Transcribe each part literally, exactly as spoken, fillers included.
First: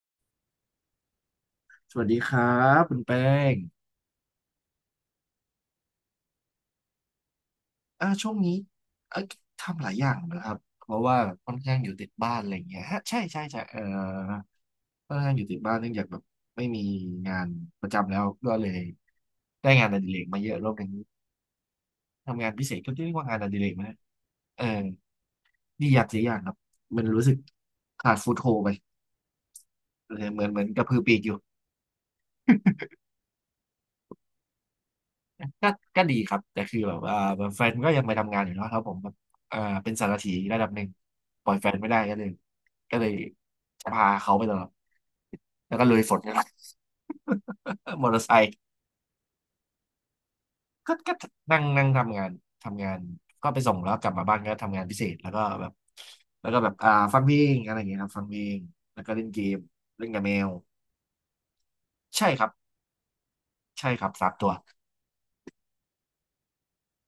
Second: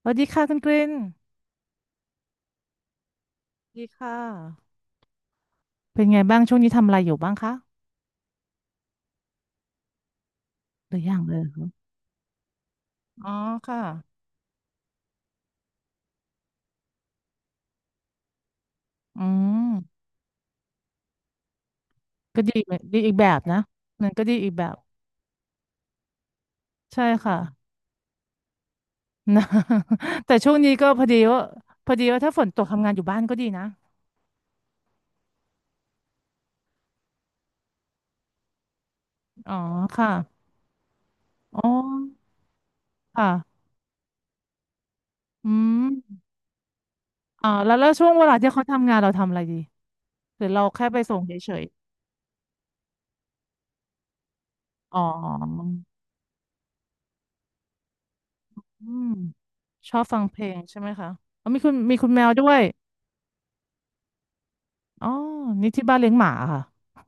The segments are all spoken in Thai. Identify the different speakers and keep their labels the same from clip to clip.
Speaker 1: สวัสดีค่ะคุณกริน
Speaker 2: สวัสดีครับคุณแป้
Speaker 1: ส
Speaker 2: ง
Speaker 1: วัสดีค่ะ เป็นไงบ้างช่วงนี้ทำอะไรอยู่บ้างคะ
Speaker 2: อ่าช่วงนี้เอ่อทำหลายอย่างนะครับเพ
Speaker 1: หรื
Speaker 2: ราะ
Speaker 1: อยั
Speaker 2: ว่า
Speaker 1: งเลย
Speaker 2: ค่อน
Speaker 1: คะ
Speaker 2: ข้างอยู่ติดบ้านอะไรอย่างเงี้ยฮะใช่
Speaker 1: อ๋อ
Speaker 2: ใช่ใช่เอ่อ
Speaker 1: ค่ะ
Speaker 2: ค่อนข้างอยู่ติดบ้านเนื่องจากแบบไม่มีงานประจำแล้วก็เลย
Speaker 1: อืม
Speaker 2: ได้งานอดิเรกมาเยอะรอบหนึง
Speaker 1: ก็
Speaker 2: ทำงาน
Speaker 1: ดี
Speaker 2: พิ
Speaker 1: เห
Speaker 2: เศ
Speaker 1: มือ
Speaker 2: ษ
Speaker 1: น
Speaker 2: ก็
Speaker 1: ดี
Speaker 2: เรีย
Speaker 1: อี
Speaker 2: ก
Speaker 1: ก
Speaker 2: ว่า
Speaker 1: แบ
Speaker 2: งาน
Speaker 1: บ
Speaker 2: อ
Speaker 1: นะ
Speaker 2: ดิเรกไหม
Speaker 1: มันก็ดีอีก
Speaker 2: เอ
Speaker 1: แบ
Speaker 2: อ
Speaker 1: บ
Speaker 2: ดีอย่างเสียอย่างครับมั
Speaker 1: ใช่
Speaker 2: นรู้สึ
Speaker 1: ค่ะ
Speaker 2: กขาดฟุตโฮไป
Speaker 1: นะ
Speaker 2: เอ อ
Speaker 1: แต่
Speaker 2: เหมือ
Speaker 1: ช่
Speaker 2: น
Speaker 1: วง
Speaker 2: เหมือน
Speaker 1: นี้
Speaker 2: ก
Speaker 1: ก็
Speaker 2: ระพื
Speaker 1: พ
Speaker 2: อ
Speaker 1: อ
Speaker 2: ปี
Speaker 1: ดี
Speaker 2: กอยู่
Speaker 1: ว่าพอดีว่าถ้าฝนตกทำงานอยู่บ้านก็ดีนะ
Speaker 2: ก็ก็ดีครับแต่คือแบบว่าแฟนก็ยังไปทำงานอยู่เนาะแล้วผมแบบ
Speaker 1: อ๋อ
Speaker 2: เอ่อเป็นสา
Speaker 1: ค่ะ
Speaker 2: รถีระดับหนึ่งปล่อย
Speaker 1: อ๋อ
Speaker 2: แฟนไม่ได้ก็เลยก็เลย
Speaker 1: ค่ะ
Speaker 2: พาเขาไปตลอด
Speaker 1: อื
Speaker 2: แล้ว
Speaker 1: ม
Speaker 2: ก็ลุยฝนกัน
Speaker 1: อ๋อแล้วแล้ว
Speaker 2: ม
Speaker 1: ช่
Speaker 2: อ
Speaker 1: วง
Speaker 2: เตอ
Speaker 1: เว
Speaker 2: ร์ไซ
Speaker 1: ลาที่
Speaker 2: ค์
Speaker 1: เขาทำงานเราทำอะไรดีหรือเราแค่
Speaker 2: ก็
Speaker 1: ไป
Speaker 2: ก็
Speaker 1: ส่งเฉ
Speaker 2: นั่
Speaker 1: ย
Speaker 2: งนั่งทำงานทำงานก็ไปส่งแล้วกลับมาบ้านก็ทำงาน
Speaker 1: ๆ
Speaker 2: พิ
Speaker 1: อ๋
Speaker 2: เศ
Speaker 1: อ
Speaker 2: ษแล้วก็แบบแล้วก็แบบอ่าฟังเพลงอะไรอย่างเงี้ยครับฟังเพลง
Speaker 1: อื
Speaker 2: แล้ว
Speaker 1: ม
Speaker 2: ก็เล่นเกม
Speaker 1: ชอบ
Speaker 2: เล่น
Speaker 1: ฟั
Speaker 2: กั
Speaker 1: ง
Speaker 2: บแม
Speaker 1: เพล
Speaker 2: ว
Speaker 1: งใช่ไหมคะอ๋อมีคุณมีคุณแม
Speaker 2: ใช่
Speaker 1: ว
Speaker 2: ค
Speaker 1: ด้
Speaker 2: รับ
Speaker 1: วย
Speaker 2: ใช่ครับสามตัว
Speaker 1: อ๋อนี่ที่บ้านเลี้ยงหมาค่ะ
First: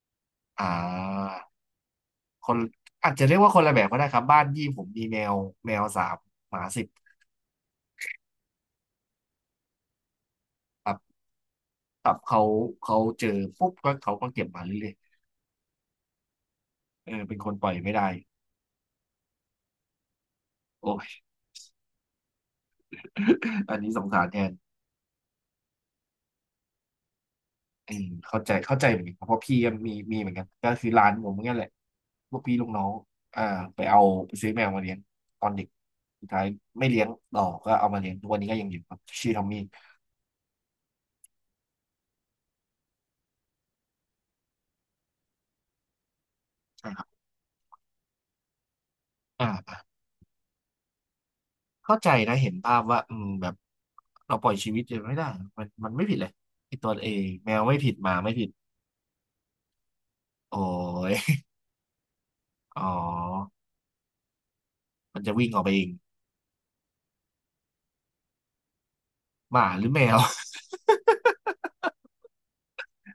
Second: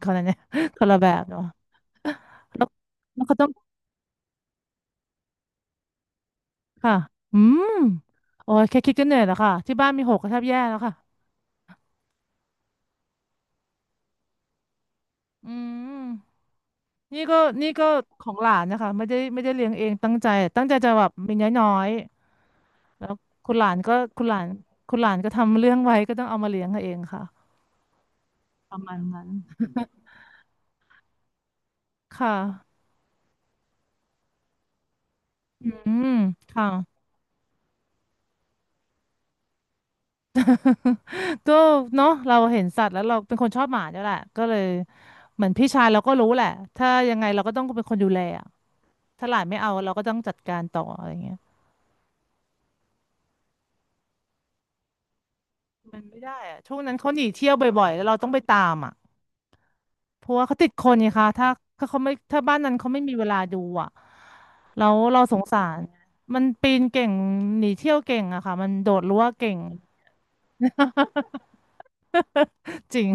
Speaker 1: คนละเนี่ย
Speaker 2: อ่
Speaker 1: คนละแบบเนาะ
Speaker 2: า คน
Speaker 1: แล้ว
Speaker 2: อาจ
Speaker 1: แล้ว
Speaker 2: จะเรี
Speaker 1: เขา
Speaker 2: ยก
Speaker 1: ต้อง
Speaker 2: ว่าคนละแบบก็ได้ครับบ้านยี่ผมมีแมวแมวสามหมาสิบ
Speaker 1: ค่ะอืมโอ้ยแค่คิดก็เหนื่อยแล้วค่ะที่บ้านมีหกก็แทบแย่แล้ว
Speaker 2: ค
Speaker 1: ค่ะ
Speaker 2: รับตับเขาเขาเจอปุ๊บก็เขาก็เก็บมาเรื่อย
Speaker 1: อืม
Speaker 2: ๆเอ
Speaker 1: นี่
Speaker 2: อเป็
Speaker 1: ก็
Speaker 2: นคนป
Speaker 1: นี่
Speaker 2: ล่อย
Speaker 1: ก็
Speaker 2: ไม่ได้
Speaker 1: ของหลานนะคะไม่ได้ไม่ได้เลี้ยงเองตั้งใจตั้งใจ
Speaker 2: โอ้
Speaker 1: จะแบ
Speaker 2: ย
Speaker 1: บมีน้อยๆแล้วคุณหลา
Speaker 2: อั
Speaker 1: น
Speaker 2: นนี้
Speaker 1: ก็
Speaker 2: สง
Speaker 1: คุ
Speaker 2: สาร
Speaker 1: ณห
Speaker 2: แท
Speaker 1: ลาน
Speaker 2: น
Speaker 1: คุณหลานก็ทำเรื่องไว้ก็ต้องเอามาเลี้ยงเองค่ะ
Speaker 2: อืมเข้าใจ
Speaker 1: ป
Speaker 2: เข้า
Speaker 1: ระ
Speaker 2: ใจ
Speaker 1: มา
Speaker 2: เห
Speaker 1: ณ
Speaker 2: มือนกันค
Speaker 1: นั้
Speaker 2: รับ
Speaker 1: น
Speaker 2: เพราะพี่ก็มีมีเหมือนกันก็คือร้านผมเหมือนกันแหละ
Speaker 1: ค่
Speaker 2: พวกพี่ลูก
Speaker 1: ะ
Speaker 2: น้องอ่าไปเอาไปซื้อแมวมาเลี้ยงตอนเด็ก
Speaker 1: อืม
Speaker 2: สุดท้าย
Speaker 1: ค่ะ
Speaker 2: ไม่เลี้ยงต่อก็เอามาเลี้ยงทุกวันนี้ก็ยังอยู่ครับชื่อทอมมี่
Speaker 1: ก็เนาะเราเห็นสัตว์แล้วเราเป็นคนชอบหมาเนี่ยแหละก็เลยเหมือนพี่ชายเราก็รู้แหละถ้า
Speaker 2: ใช่ครับ
Speaker 1: ยังไงเราก็ต้องเป็นคนดูแลอะถ้าหลานไม่เอา
Speaker 2: อ่า
Speaker 1: เราก็ต้องจัดการต่ออะไรเงี้ย
Speaker 2: เข้าใจนะเห็นภาพว่าอืมแบบเราปล่อยชีวิตยังไม่ได้มันมัน
Speaker 1: มัน
Speaker 2: ไม่ผิ
Speaker 1: ไม่
Speaker 2: ดเลย
Speaker 1: ได้อะ
Speaker 2: ไอ
Speaker 1: ช่วง
Speaker 2: ตั
Speaker 1: นั้
Speaker 2: ว
Speaker 1: น
Speaker 2: เอ
Speaker 1: เขาห
Speaker 2: ง
Speaker 1: นีเที่
Speaker 2: แม
Speaker 1: ยว
Speaker 2: วไม่
Speaker 1: บ่อย
Speaker 2: ผิด
Speaker 1: ๆแล้ว
Speaker 2: ห
Speaker 1: เรา
Speaker 2: มา
Speaker 1: ต้อง
Speaker 2: ไม่
Speaker 1: ไป
Speaker 2: ผิด
Speaker 1: ตามอ่ะเพราะว่าเขา
Speaker 2: โอ้
Speaker 1: ติดคนไงคะ
Speaker 2: ย
Speaker 1: ถ้าถ้าเขาไม่ถ้าบ้านนั้น
Speaker 2: อ๋อ
Speaker 1: เขาไม่มีเวลาดูอ่ะแล้ว
Speaker 2: มั
Speaker 1: เรา
Speaker 2: นจะ
Speaker 1: สง
Speaker 2: วิ่งอ
Speaker 1: สา
Speaker 2: อกไป
Speaker 1: ร
Speaker 2: เอง
Speaker 1: มันปีนเก่งหนีเที่ยวเก่งอะค่ะมันโดดรั้วเก่
Speaker 2: ห
Speaker 1: ง
Speaker 2: มาหรือแมว
Speaker 1: จริง